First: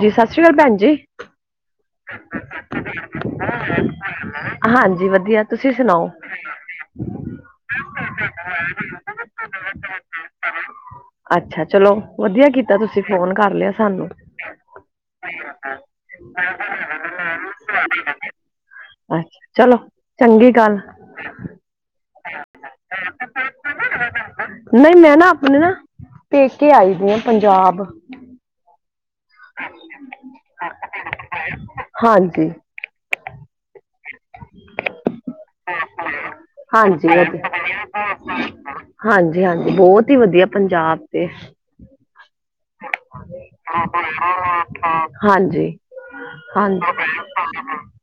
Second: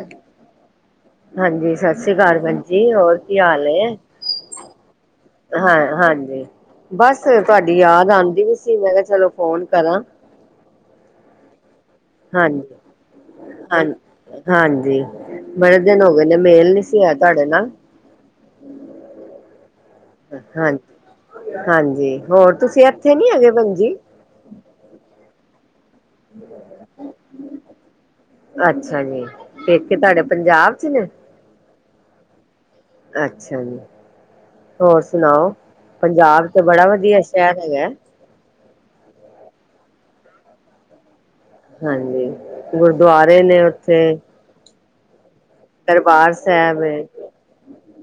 ਜੀ ਸਤਿ ਸ੍ਰੀ ਕਾਲ ਭੈਣ ਜੀ ਹਾਂਜੀ ਸਤਿ ਸ਼੍ਰੀ ਕਾਲ ਭੈਣ ਜੀ ਹੋਰ ਕੀ ਹਾਲ ਏ ਹਾਂਜੀ ਵਧੀਆ ਤੁਸੀਂ ਹਾਂ ਸੁਣਾਓ ਹਾਂਜੀ ਬਸ ਤੁਹਾਡੀ ਯਾਦ ਆਉਂਦੀ ਪੀ ਸੀ ਮੈਂ ਕਿਹਾ ਚਲੋ ਫੋਨ ਕਰਾ। ਅੱਛਾ ਚਲੋ ਵਧੀਆ ਹਾਂਜੀ ਕੀਤਾ ਤੁਸੀਂ ਫੋਨ ਕਰ ਲਿਆ ਹਾਂ ਸਾਨੂੰ। ਹਾਂਜੀ ਬੜੇ ਦਿਨ ਹੋ ਗਏ ਨੇ ਮੇਲ ਨਹੀਂ ਸੀ ਹੋਇਆ ਤੁਹਾਡੇ ਨਾਲ। ਅੱਛਾ ਚਲੋ। ਚੰਗੀ ਗੱਲ ਹਾਂਜੀ, ਹਾਂਜੀ ਹੋਰ ਤੁਸੀਂ ਇੱਥੇ ਨੀ ਹੈਗੇ ਭੈਣ ਜੀ? ਨਹੀਂ ਮੈਂ ਨਾ ਆਪਣੇ ਨਾ ਪੇਕੇ ਆਈ ਪੀਆ ਪੰਜਾਬ। ਅੱਛਾ ਜੀ, ਪੇਕੇ ਤੁਹਾਡੇ ਪੰਜਾਬ ਚ ਨੇ? ਹਾਂਜੀ। ਅੱਛਾ ਜੀ, ਹੋਰ ਸੁਣਾਓ? ਪੰਜਾਬ ਤੇ ਬੜਾ ਵਧੀਆ ਸ਼ਹਿਰ ਹੈਗਾ। ਹਾਂਜੀ, ਹਾਂਜੀ ਬਹੁਤ ਹੀ ਵਧੀਆ ਪੰਜਾਬ ਤੇ। ਹਾਂਜੀ ਗੁਰਦੁਆਰੇ ਨੇ ਉੱਥੇ। ਹਾਂਜੀ, ਦਰਬਾਰ ਸਾਹਿਬ ਹੈ ਹਾਂਜੀ,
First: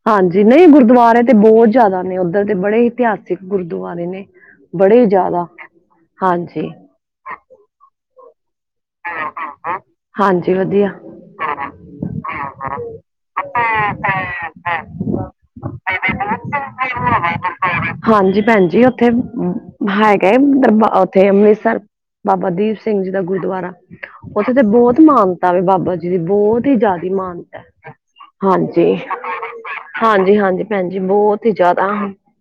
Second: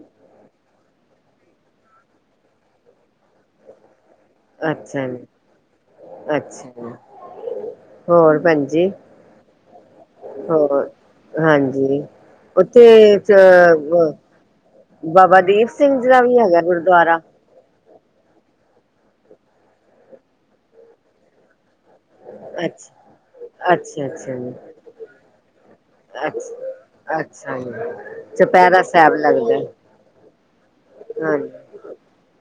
ਹਾਂਜੀ ਨਹੀਂ ਗੁਰੂ ਗੁਰਦੁਆਰੇ ਤੇ ਬਹੁਤ ਜ਼ਿਆਦਾ ਨੇ ਉੱਧਰ ਦੇ ਬੜੇ ਇਤਿਹਾਸਿਕ ਗੁਰਦੁਆਰੇ ਨੇ। ਬੜੇ ਈ ਅੱਛਾ ਜੀ ਜ਼ਿਆਦਾ, ਹਾਂਜੀ। ਅੱਛਾ ਹੋਰ ਭੈਣਜੀ। ਹਾਂਜੀ ਹੋਰ ਵਧੀਆ ਹਾਂਜੀ। ਉੱਥੇ ਚ, ਬਾਬਾ ਦੀਪ ਸਿੰਘ ਜੀ ਦਾ ਵੀ ਹੈਗਾ ਗੁਰਦੁਆਰਾ? ਹਾਂਜੀ ਭੈਣਜੀ ਉੱਥੇ ਹੈਗਾ ਐ, ਉੱਥੇ ਅੰਮ੍ਰਿਤਸਰ। ਬਾਬਾ ਦੀਪ ਸਿੰਘ ਅੱਛਾ ਜੀ ਦਾ ਗੁਰਦੁਆਰਾ। ਅੱਛਾ ਜੀ। ਉੱਥੇ ਤੇ ਬਹੁਤ ਮਾਨਤਾ ਵ ਬਾਬਾ ਜੀ ਜੀ ਬਹੁਤ ਹੀ ਜ਼ਿਆਦਾ ਅੱਛਾ ਅੱਛਾ ਮਾਹਨਤਾ, ਜੀ ਚੁਪਹਿਰਾ ਹਾਂਜੀ। ਸਾਹਿਬ ਲੱਗਦਾ ਹਾਂਜੀ, ਹਾਂਜੀ ਭੈਣਜੀ ਬਹੁਤ ਹਾਂਜੀ ਹੀ ਜ਼ਿਆਦਾ।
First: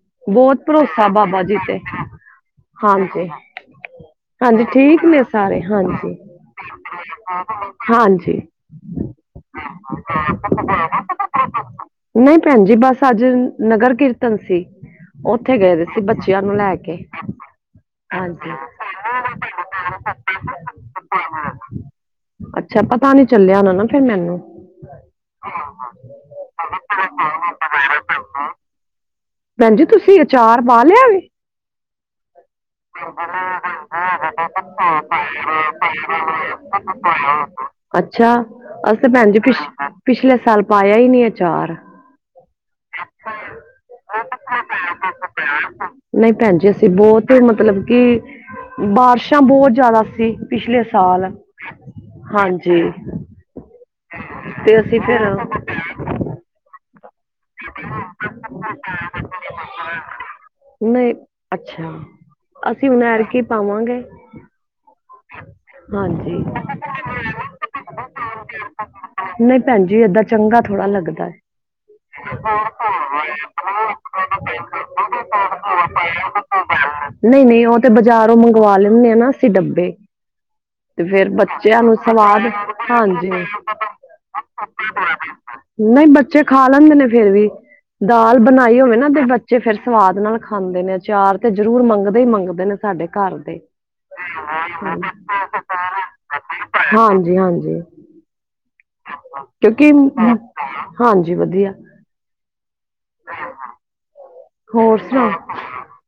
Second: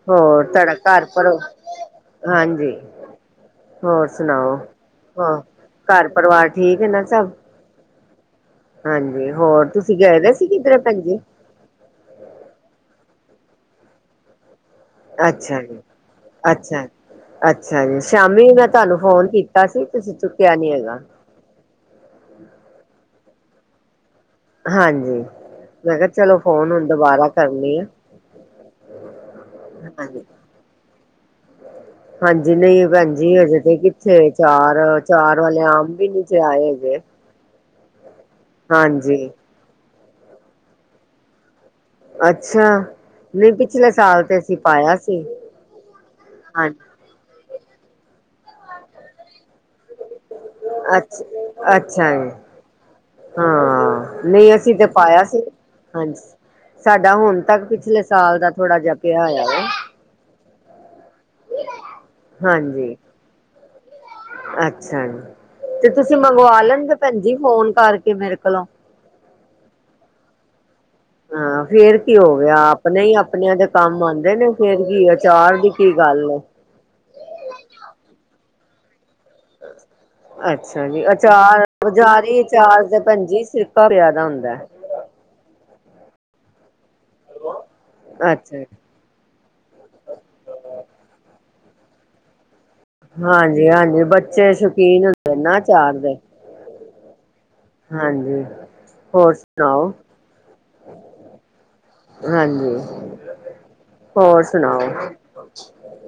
ਹੋਰ ਬੋਤ ਤੁਹਾਡਾ ਘਰ ਭਰੋਸਾ ਪਰ ਬਾਬਾ ਜੀ ਤੇ, ਹਾਂਜੀ ਹਾਂਜੀ। ਹੋਰ ਸੁਣਾਓ ਹਾਂਜੀ ਠੀਕ ਨੇ ਹਾਂ ਸਾਰੇ ਘਰ ਹਾਂਜੀ। ਪਰਿਵਾਰ ਠੀਕ ਹੈ ਨਾ ਸਭ ਹਾਂਜੀ। ਹਾਂਜੀ ਹੋਰ ਤੁਸੀਂ ਗਏ ਪੈ ਸੀ ਕਿਧਾਂਰੇ ਭੈਣ ਜੀ? ਨਹੀਂ ਭੈਣ ਜੀ ਬਸ ਅੱਜ ਨਗਰ ਕੀਰਤਨ ਸੀ। ਉੱਥੇ ਅੱਛਾ ਗਏ ਜੀ, ਦੇ ਸੀ ਬੱਚਿਆਂ ਨੂੰ ਲੈ ਅੱਛਾ ਕੇ ਅੱਛਾ ਜੀ, ਸ਼ਾਮੀ ਮੈਂ ਤੁਹਾਨੂੰ ਫੋਨ ਕੀਤਾ ਸੀ ਤੁਸੀਂ ਚੁੱਕਿਆ ਨੀ ਹੈਗਾ। ਅੱਛਾ ਪਤਾ ਨੀ ਚੱਲਿਆ ਹੋਣਾ ਨਾ ਫੇਰ ਮੈਨੂੰ। ਹਾਂਜੀ, ਮੈਂ ਕਿਹਾ ਚਲੋ ਫੋਨ ਹੁਣ ਦੁਬਾਰਾ ਕਰਨੀ ਆ। ਭੈਣ ਜੀ ਤੁਸੀਂ ਹਾਂਜੀ ਅਚਾਰ ਪਾ ਲਿਆ ਐ। ਹਾਂਜੀ ਨਹੀਂ ਭੈਣ ਜੀ [unintelligible] ਹਜੇ ਤੇ ਕਿੱਥੇ ਚਾਰ ਚਾਰ ਵਾਲੇ ਆਮ ਵੀ ਨੀ ਚ ਆਏ ਹੈਗੇ ਅੱਛਾ, ਅਸੀ ਤੇ ਹਾਂਜੀ ਭੈਣ ਜੀ ਪਿੱਛ ਪਿਛਲੇ ਸਾਲ ਪਾਇਆ ਈ ਨੀ ਆਚਾਰ। ਅੱਛਾ, ਨਹੀਂ ਪਿਛਲੇ ਸਾਲ ਤੇ ਅਸੀਂ ਪਾਇਆ ਸੀ ਹਾਂਜੀ। ਫੇਰ ਮਤਲਬ ਕੀ, ਬਾਰਿਸ਼ਾਂ ਬਹੁਤ ਜ਼ਿਆਦਾ ਸੀ। ਪਿਛਲੇ ਅੱਛ ਸਾਲ -ਅੱਛਾ ਜੀ। ਹਾਂਜੀ ਹਾਂ ਨਹੀਂ ਅਸੀਂ ਤੇ ਪਾਇਆ ਸੀ, ਹਾਂਜੀ। ਸਾਡਾ ਹੁਣ ਤੱਕ ਪਿਛਲੇ ਸਾਲ ਦਾ ਥੋੜਾ ਜਿਹਾ ਪਿਆ ਹੋਇਆ ਏ। ਨੀ ਅੱਛਾ, ਅਸੀਂ ਹਾਂਜੀ ਹੁਣ ਐਤਕੀ ਪਾਵਾਂਗੇ। ਅੱਛਾ ਜੀ, ਤੇ ਤੁਸੀਂ ਹਾਂਜੀ ਮੰਗਵਾ ਲੈਂਦੇ ਭੈਣ ਜੀ ਫੋਨ ਕਰਕੇ ਮੇਰੇ ਕੋਲੋਂ। ਨੀ ਭੈਣ ਜੀ ਏਦਾਂ ਚੰਗਾ ਥੋੜ੍ਹਾ ਲੱਗਦਾ। ਹੈ। ਹਾਂ ਫੇਰ ਕੀ ਹੋ ਗਿਆ ਆਪਣੇ ਹੀ ਆਪਣਿਆਂ ਦੇ ਕੰਮ ਆਉਂਦੇ ਨੇ, ਫੇਰ ਕੀ ਆਚਾਰ ਦੀ ਕੀ ਗੱਲ ਏ। ਨਹੀਂ ਨਹੀਂ ਉਹ ਤੇ ਬਾਜ਼ਾਰੋਂ ਮੰਗਵਾ ਲੈਂਦੇ ਆ ਨਾ, ਅਸੀਂ ਡੱਬੇ। ਅੱਛਾ ਜੀ ਤੇ ਫੇਰ ਅਚਾਰ ਬੱਚਿਆਂ ਨੂੰ ਬਜ਼ਾਰੀ ਸਵਾਦ ਅਚਾਰ ਨਹੀਂ ਤੇ ਭੈਣ ਆਂਦੇ। ਜੀ ਸਿਰਕਾ ਪਿਆ ਦਾ ਹੁੰਦਾ ਨਹੀਂ ਬੱਚੇ ਖਾ ਲੈਂਦੇ ਨੇ ਫੇਰ ਵੀ, ਦਾਲ ਅੱਛਾ ਬਣਾਈ ਹੋਵੇ ਨਾ ਤੇ ਤੇ ਫਿਰ ਸਵਾਦ ਨਾਲ ਖਾਂਦੇ ਨੇ, ਅਚਾਰ ਤੇ ਜਰੂਰ ਮੰਗਦੇ ਹੀ ਮੰਗਦੇ ਨੇ। ਸਾਡੇ ਘਰ ਦੇ ਹਾਂਜੀ, ਹਾਂਜੀ ਬੱਚੇ ਸ਼ੌਕੀਨ ਹੁੰਦੇ ਨਾ ਚਾਰ ਦੇ। ਹਾਂਜੀ ਇਹ ਤਾਂ ਹੈ ਹਾਂਜੀ, ਹਾਂਜੀ ਹਾਂਜੀ ਹੋਰ ਅੱਛਾ ਸੁਣਾਓ ਕਿਉਂਕਿ ਹੋਰ, ਹਾਂਜੀ ਵਧੀਆ ਹਾਂਜੀ, ਹੋਰ ਸੂ ਹੋਰ ਸੁਣਾਓ,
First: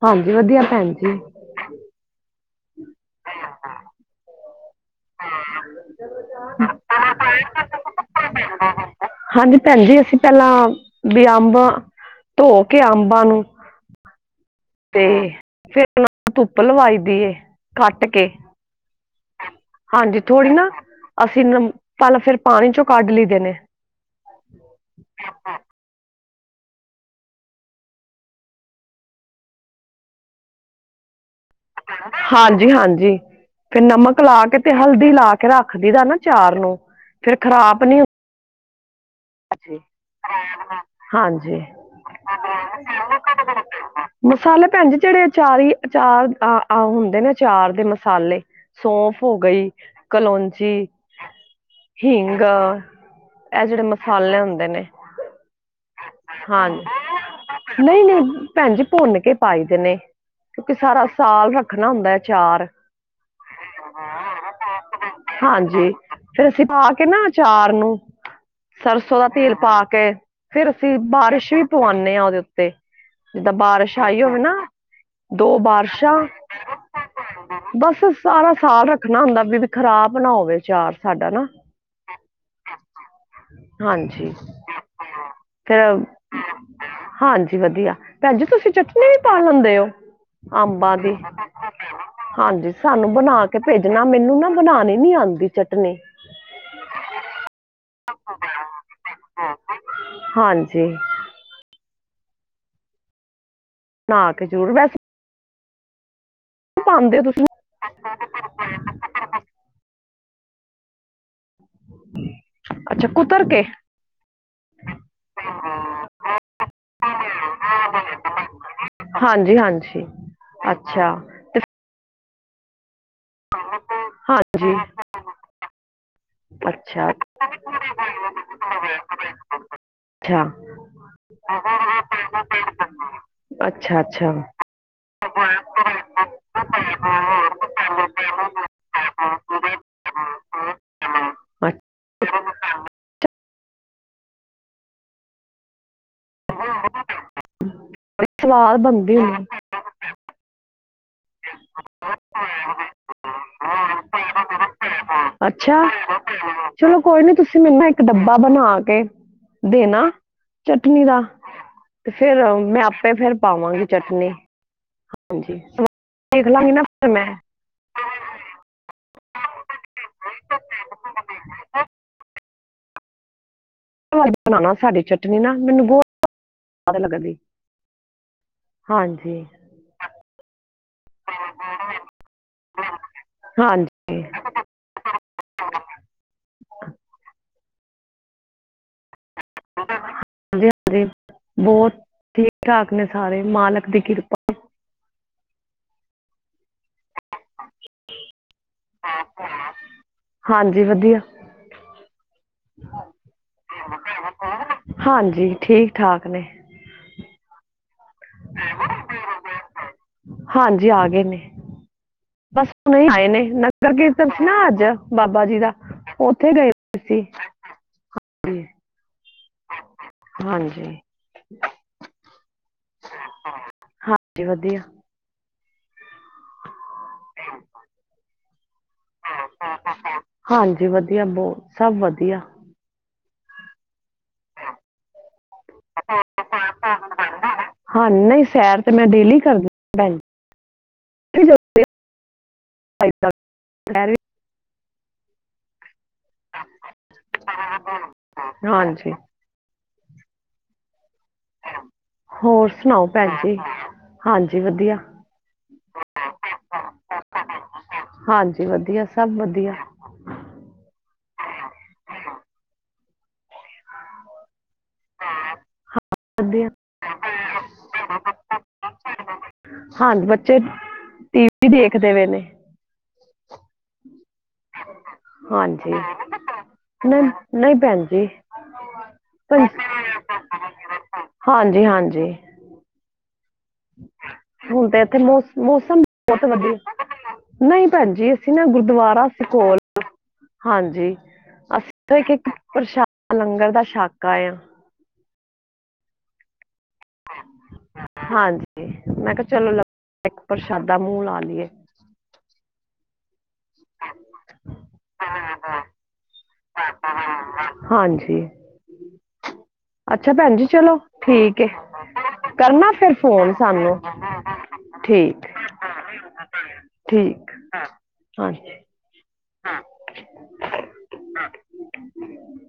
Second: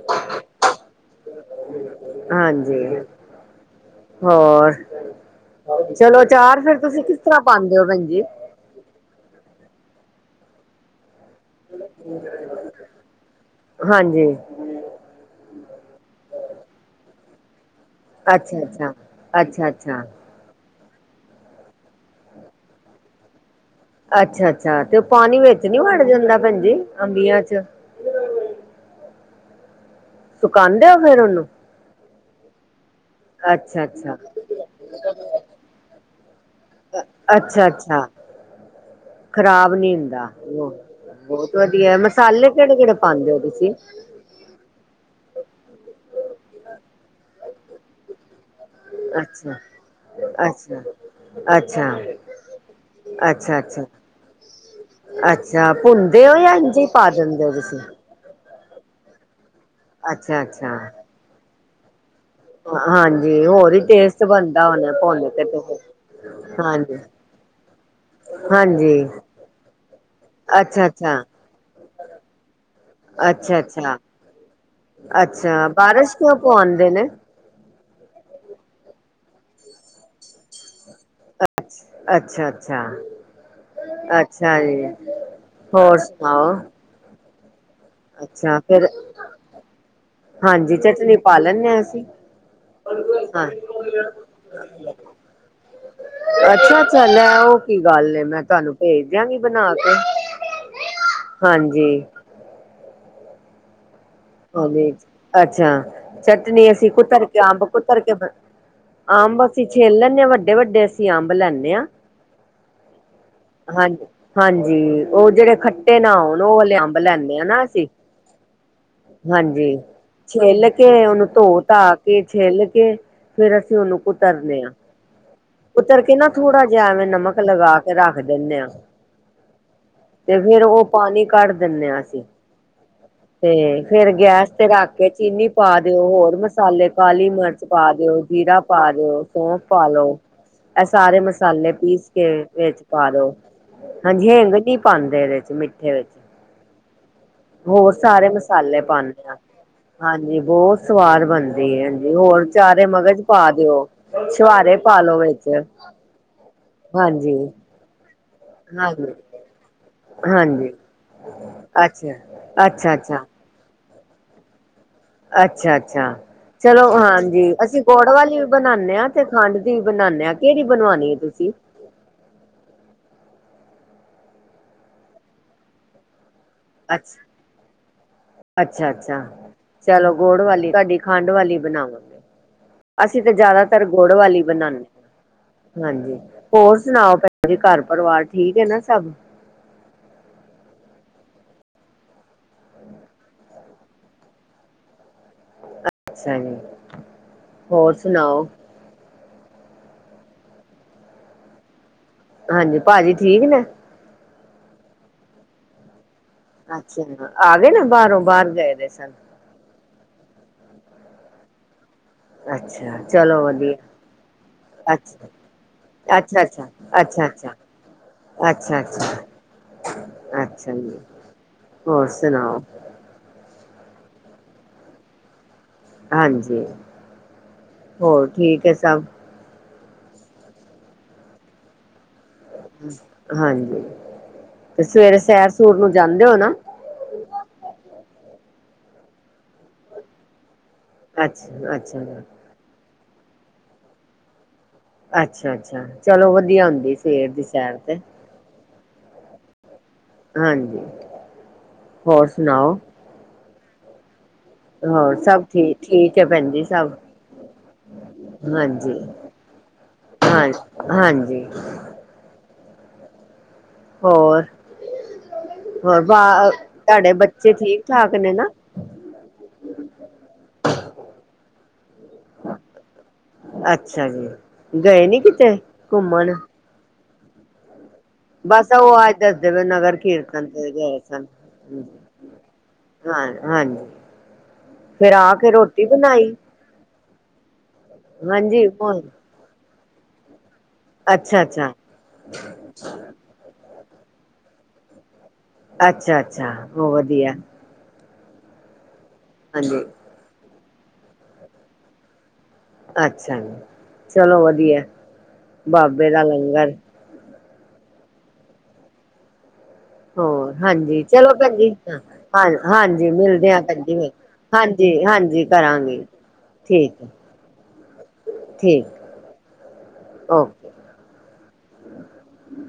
ਹਾਂਜੀ ਵਧੀਆ ਭੈਣ ਜੀ ਹਾਂਜੀ ਹੋਰ ਚਲੋ, ਅਚਾਰ ਫ਼ਿਰ ਤੁਸੀਂ ਕਿਸ ਤਰ੍ਹਾਂ ਪਾਉਂਦੇ ਹੋ ਭੈਣਜੀ? ਹਾਂਜੀ ਭੈਣ ਜੀ, ਅਸੀਂ ਪਹਿਲਾਂ ਬੀ ਅੰਬ ਬ ਧੋ ਕੇ ਅੰਬਾਂ ਨੂੰ ਹਾਂਜੀ ਤੇ ਫੇਿਰ ਉਹਨਾ ਨੂੰ ਧੁੱਪ ਲਵਾਈ ਦੀ ਏ, ਕੱਟ ਕੇ ਸੀ ਅੱਛਾ, ਅੱਛਾ-ਅੱਛਾ ਹਾਂਜੀ ਥੋੜ੍ਹੀ ਨਾ ਅਸੀਂ, ਨਮ ਪਹਿਲਾਂ ਫਿਰ ਪਾਣੀ 'ਚੋਂ ਕੱਢ ਲਈਦੇ ਨੇ ਅੱਛਾ-ਅੱਛਾ ਤੇ ਉਹ ਪਾਣੀ ਵਿੱਚ ਨੀ ਵੜ ਜਾਂਦਾ, ਭੈਣ ਜੀ ਅੰਬੀਆਂ 'ਚ ਸੁਕਾਂਦੇ ਹੋ ਫ਼ਿਰ ਓਹਨੂੰ? ਹਾਂਜੀ-ਹਾਂਜੀ ਤੇ ਅੱਛਾ-ਅੱਛਾ, ਨਮਕ ਲਾ ਕੇ ਤੇ ਹਲਦੀ ਲਾ ਕੇ ਰੱਖ ਦੀ ਦਾ ਨਾ ਅਚਾਰ ਨੂੰ, ਫੇਰ ਖ਼ਰਾਬ ਨੀ ਅੱਛਾ-ਅੱਛਾ। ਖ਼ਰਾਬ ਨੀ ਹੁੰਦਾ, ਬਹੁਤ ਹਾਂਜੀ ਵਧੀਆ, ਮਸਾਲੇ ਕਿਹੜੇ-ਕਿਹੜੇ ਪਾਉਦੇ ਹੋ ਤੁਸੀਂ? ਮਸਾਲੇ ਭੈਣ ਜੀ ਜਿਹੜੇ ਅਚਾਰੀ, ਅਚਾਰ ਆ ਹੁੰਦੇ ਨੇ ਅਚਾਰ ਦੇ ਮਸਾਲੇ ਸੌਫ ਹੋ ਅੱਛਾ, ਗਈ, ਅੱਛਾ, ਕਲੋਂਜੀੀ, ਹਿੰਗ ਜਿਹੜੇ ਮਸਾਲੇ ਹੁੰਦੇ ਨੇ ਅੱਛਾ-ਅੱਛਾ-ਅੱਛਾ, ਭੁੰਨਦੇ ਹੋ ਜਾਂ ਇੰਝ ਪਾ ਦਿੰਦੇ ਹੋ ਤੁਸੀਂ? ਭੈਣਜੀ ਭੁੰਨ ਕੇ ਪਾਈ ਦੇ ਨੇ, ਕਿਉਂਕਿ ਅੱਛਾ-ਅੱਛਾ। ਸਾਰਾ ਸਾਲ ਰੱਖਣਾ ਹੁੰਦਾ ਹੈ ਅਚਾਰ। ਹਾਂਜੀ, ਹੋਰ ਹੀ ਟੇਸਟ ਬਣਦਾ ਹੋਨਾਂ ਭੁਨ ਕੇ ਭੁਨ ਫੇਰ ਅਸੀਂ ਪਾ ਕੇ ਨਾ ਅਚਾਰ ਨੂੰ ਹਾਂਜੀ ਸਰਸੋਂ ਦਾ ਤੇਲ ਪਾ ਕੇ, ਫ਼ਿਰ ਅਸੀਂ ਅੱਛਾ-ਅੱਛਾ। ਬਾਰਿਸ਼ ਵੀ ਪਵਾਂਦੇ ਹਾਂ ਉਹਦੇ ਉੱਤੇ ਤੇ ਜਿੱਦਾਂ ਅੱਛਾ-ਅੱਛਾ, ਬਾਰਿਸ਼ ਆਈ ਹੋਵੇ ਨਾ ਅੱਛਾ ਅੱਛਾ! ਦੋ ਬਾਰਿਸ਼ਾਂ ਬਾਰਿਸ਼ ਕਿਉਂ ਪਵਾਂਦੇ ਨੇ? ਬਸ ਸਾਰਾ ਸਾਲ ਰੱਖਣਾ ਹੁੰਦਾ ਵੀ ਖ਼ਰਾਬ ਨਾ ਹੋਵੇ, ਵਿ ਅਚਾਰ ਸਾਡਾ ਨਾ। ਅੱਛਾ-ਅੱਛਾ, ਹਾਂਜੀ ਅੱਛਾ ਜੀ, ਫਿਰ ਹੋਰ ਸੁਣਾਓ? ਹਾਂਜੀ ਵਧੀਆ ਭੈਣਜੀ ਅੱਛਾ ਤੁਸੀਂ ਫੇਰ ਚਟਨੀ ਵੀ ਪਾ ਲੈਂਦੇ ਹੋ, ਹਾਂਜੀ ਅੰਬਾਂ ਦੀ? ਚਟਨੀ ਪਾ ਲੈਂਦੇ ਹਾਂ ਅਸੀਂ ਹਾਂਜੀ ਸਾਨੂੰ ਬਣਾ ਹਾਂ ਕੇ ਭੇਜਣਾ, ਮੈਨੂੰ ਨਾ ਬਣਾਣੀ ਨੀ ਆਂਦੀ ਚਟਨੀ। ਅੱਛਾ-ਅੱਛਾ, ਲੈ ਉਹ ਕੀ ਗੱਲ ਏ, ਮੈਂ ਤੁਹਾਨੂੰ ਭੇਜ ਦਿਆਂਗੀ ਬਣਾ ਕੇ, ਹਾਂਜੀ ਹਾਂਜੀ। ਬਣਾ ਕੇ ਜ਼ਰੂਰ ਵੈਸੇ ਅੱਛਾ, ਚਟਨੀ ਅਸੀਂ ਪਾਉਂਦੇ ਹੋ ਕੁਤਰ ਕੇ ਤੁਸੀਂ ਅੰਬ ਕੁਤਰ ਕੇ ਬਣ ਅੰਬ ਅਸੀਂ ਛਿੱਲ ਲੈਂਨਦੇ ਹਾਂ, ਵੱਡੇ-ਵੱਡੇ ਅਸੀਂ ਅੰਬ ਲੈਦੇ ਹਾਂ। ਅੱਛਾ ਕੁਤਰ ਕੇ ਹਾਂਜੀ-ਹਾਂਜੀ, ਉਹ ਜਿਹੜੇ ਖੱਟੇ ਨਾ ਹੋਣ ਉਹ ਵਾਲੇ ਅੰਬ ਲੈਂਦੇ ਹਾਂ ਨਾਂ ਅਸੀਂ ਹਾਂਜੀ, ਛਿੱਲ ਕੇ ਅੱਛਾ ਉਹਨੂੰ ਧੋ ਧਾ ਕੇ, ਛਿੱਲ ਕੇ ਫ਼ਿਰ ਅਸੀਂ ਉਹਨੂੰ ਕੁਤਰਨੇ ਹਾਂ। ਹਾਂਜੀ ਅੱਛਾ। ਲਗਾ ਕੇ ਰੱਖ ਦਿੰਨੇ ਆ ਤੇ ਫੇਰ ਉਹ ਪਾਣੀ ਕੱਢ ਦਿੰਨੇ ਆ ਅਸੀਂ, ਤੇ ਅੱਛਾ ਫ਼ਿਰ ਅੱਛਾ ਗੈਸ ਤੇ ਰੱਖਕੇ ਚੀਨੀ ਪਾ ਦਿਓ, ਹੋਰ ਮਸਾਲੇ ਕਾਲੀ ਮਰਚ ਪਾ ਦਿਓ, ਜੀਰਾ ਪਾ ਦਿਓ ਸੋਂਫ ਪਾਲੋ, ਐ ਸਾਰੇ ਮਸਾਲੇ ਪੀਸਕੇ ਵਿੱਚ ਪਾਲੋ। ਹਾਂਜੀ ਹਿੰਗ ਨੀ ਪਾਂਦੇ ਇਹਦੇ'ਚ ਮਿੱਠੇ ਵਿੱਚ, ਹੋਰ ਸਾਰੇ ਮਸਾ ਸਵਾਲ ਬੰਦੀ ਹੁੰਦੀ ਹਾਂਜੀ, ਬ੍ਹੋਤ ਸਵਾਦ ਬਣਦੀ ਏ, ਹਾਂਜੀ, ਹੋਰ ਚਾਰੇ ਮਗਜ਼ ਪਾ ਦਿਓ, ਛੁਹਾਰੇ ਪਾਲੋ ਵਿੱਚ। ਅੱਛਾ ਚਲੋ ਕੋਈ ਨੀ, ਹਾਂਜੀ, ਤੁਸੀ ਮੈਨੂੰ ਇੱਕ ਡੱਬਾ ਬਨਾਕੇ ਹਾਂਜੀ, ਦੇਨਾ ਹਾਂਜੀ। ਚਟਨੀ ਦਾ, ਤੇ ਅੱਛਾ, ਫੇਰ ''ਮੈਂ ਅੱਛਾ, ਆਪੇ ਅੱਛਾ, ਫ਼ਿਰ ਪਾਵਾਂਗੀ ਚਟਨੀ। ਹਾਂਜੀ ਸਵਾਦ ਅੱਛਾ-ਅੱਛਾ, ਦੇਖ ਲਾਂਗੀ ਨਾ ਚਲੋ ਫਿਰ ਮੈਂ ਹਾਂਜੀ, ਅਸੀ ਗੋੜ ਵਾਲੀ ਵੀ ਬਣਾਂਨੇ ਆ, ਤੇ ਖੰਡ ਦੀ ਵੀ ਬਣਾਂਨੇ ਆ, ਕਿਹੜੀ ਬਣਵਾਣੀ ਏ ਤੁਸੀਂ? ਬਣਾਉਣਾ ਸਾਡੀ ਚਟਨੀ ਨਾ, ਮੀਨੂੰ ਬਹੁਤ ਸਵਾਦ ਲੱਗਦੀ। ਅੱਛਾ-ਅੱਛਾ, ਹਾਂਜੀ ਚਲੋ ਗੋੜ ਵਾਲੀ, ਤੁਹਾਡੀ ਖੰਡ ਵਾਲੀ ਬਣਾਉੰ। ਅਸੀਂ ਤੇ ਜਿਆਦਾਤਰ ਹਾਂਜੀ ਗੁੜ ਵਾਲੀ ਬਣਾਂਨੇ। ਹਾਂਜੀ, ਹੋਰ ਸੁਣਾਓ ਭੈਣ ਜੀ ਘਰ-ਪਰਿਵਾਰ ਠੀਕ ਏ ਨਾ, ਸਭ? ਹਾਂਜੀ-ਹਾਂਜੀ, ਬੋਤ ਠੀਕ-ਠਾਕ ਨੇ ਸਾਰੇ, ਮਾਲਕ ਦੀ ਕਿਰਪਾ ਅੱਸਾ ਜੀ, ਹੋਰ ਸੁਣਾਓ? ਹਾਂਜੀ, ਵਧੀਆ। ਹਾਂਜੀ, ਭਾਜੀ ਠੀਕ ਨੇ? ਹਾਂਜੀ, ਠੀਕ-ਠਾਕ ਨੇ। ਅੱਛਾ, ਆ ਗਏ ਨੇ ਬਾਹਰੋਂ, ਬਾਹਰ ਗਏ ਨੇ ਸਨ? ਹਾਂਜੀ, ਆ ਗਏ ਨੇ। ਬਸ, ਅੱਛਾ ਹੁਣੇ ਈ ਆਏ ਨੇ, ਚਲੋ ਵਧੀਆ ਨਗਰ ਕੀਰਤਨ ਸੀ ਨਾ ਅੱਜ, ਬਾਬਾ ਜੀ ਦਾ। ਉੱਥੇ ਅੱਛਾ-ਅੱਛਾ, ਗਏ ਸੀ ਅੱਛਾ-ਅੱਛਾ, ਹਾਂਜੀ ਅੱਛਾ-ਅੱਛਾ। ਹਾਂਜੀ। ਹੋਰ ਸੁਣਾਓ ਹਾਂਜੀ, ਵਧੀਆ। ਹਾਂਜੀ, ਹੋਰ ਠੀਕ ਏ ਸਭ? ਹਾਂਜੀ ਵਧੀਆ ਬਹੁਤ, ਸਭ ਵਧੀਆ। ਹਾਂਜੀ, ਤੇ ਸਵੇਰੇ ਸੈਰ-ਸੂਰ ਨੂੰ ਜਾਂਦੇ ਓ ਨਾ? ਹਾਂ, ਨਹੀਂ ਸੈਰ ਤੇ ''ਮੈਂ ਡੇਲੀ ਕਰਦੀ ਹਾਂ ਭੈਣ ਅੱਛਾ, ਅੱਛਾ। ਅਜੇ ਤਕ ਸੈਰ ਵੀ ਅੱਛਾ-ਅੱਛਾ, ਚਲੋ ਵਧੀਆ ਹੁੰਦੀ ਸਵੇਰ ਦੀ ਸੈਰ ਤੇ। ਹਾਂਜੀ। ਹਾਂਜੀ। ਹੋਰ ਸੁਣਾਓ ਭੈਣ ਜੀ, ਹਾਂਜੀ ਵਧ ਹਾਂ, ਸਭ ਠੀ, ਠੀਕ ਐ, ਭੈਣ ਜੀ ਸਭ। ਹਾਂਜੀ ਵਧੀਆ, ਸਭ ਵਧੀਆ। ਹਾਂ, ਹਾਂਜੀ। ਹੋਰ? ਹੋਰ ਬਾ ਵਧੀਆ ਤੁਹਾਡੇ ਬੱਚੇ ਠੀਕ-ਠਾਕ ਨੇ ਨਾ? ਹਾਂਜੀ ਬੱਚੇ, ਟੀਵੀ ਦੇਖਦੇ ਪਏ ਨੇ। ਅੱਛਾ ਜੀ, ਗਏ ਨੀ ਕਿਤੇ ਘੁੰਮਣ? [unintelligible] ਨਈ ਭੈਣ ਜੀ। ਬਸ ਉਹ ਅੱਜ ਦੱਸਦੇ ਪਏ ਭੈਣ- ਨਗਰ ਕੀਰਤਨ ਤੇ ਗਏ ਸਾ। ਹਾਂਜੀ - ਹਾਂਜੀ। ਹਾਂ -ਹਾਂਜੀ ਹੁਣ ਤੇ ਫਿਰ ਇੱਥੇ ਆ ਕੇ ਮੌਸ- ਰੋਟੀ ਬਣਾਈ? [unintelligible] ਨੂਈ ਭੈਣ ਜੀ, ਅਸੀਂ ਨਾ ਹਾਂਜੀ ਹੋਰ ਗੁਰਦੁਆਰਾ ਸੀ ਕੋਲ ਹਾਂਜੀ, ਅੱਛਾ ਅੱਛਾ ਅਸੀਂ ਤੇ ਇੱਕ-ਇੱਕ ਪ੍ਰਸ਼ਾਦ ਲੰਗਰ ਦਾ ਛੱਕ ਆਏ ਆ। ਅੱਛਾ- ਅੱਛਾ ਬੋਹ ਵਧੀਆ। ਹਾਂਜੀ ਮੈਂ ਕਿਹਾ, ਚਲੋ ਲੰਗਰ ਹਾਂਜੀ ਦਾਇੱਕ ਪ੍ਰਸ਼ਾਦਾ ਮੂੰਹ ਲਾ ਲਈਏ। ਅੱਛਾ, ਚਲੋ ਵਧੀਆ ਬਾਬੇ ਦਾ ਲੰਗਰ, [unintelligible] ਹਾਂਜੀ। ਅੱਛਾ ਹੋਰ ਭੈਣ ਜੀ ਹਾਂਜੀ, ਚਲੋ ਭੈਣ ਠੀਕ ਜੀ ਹ ਹੈ ਕਰਨਾ ਹਾਂਜੀ ਫਿਰ ਮਿਲਦੇ ਫੋਨ ਆ ਭੈਣ ਸਾਨੂੰ ਜੀ। ਹਾਂਜੀ- ਹਾਂਜੀ ਕਰਾਂਗੇ। ਹਾ ਠੀਕ ਹਾ ਹਾਂਜੀ। ਔ ਹੂੰ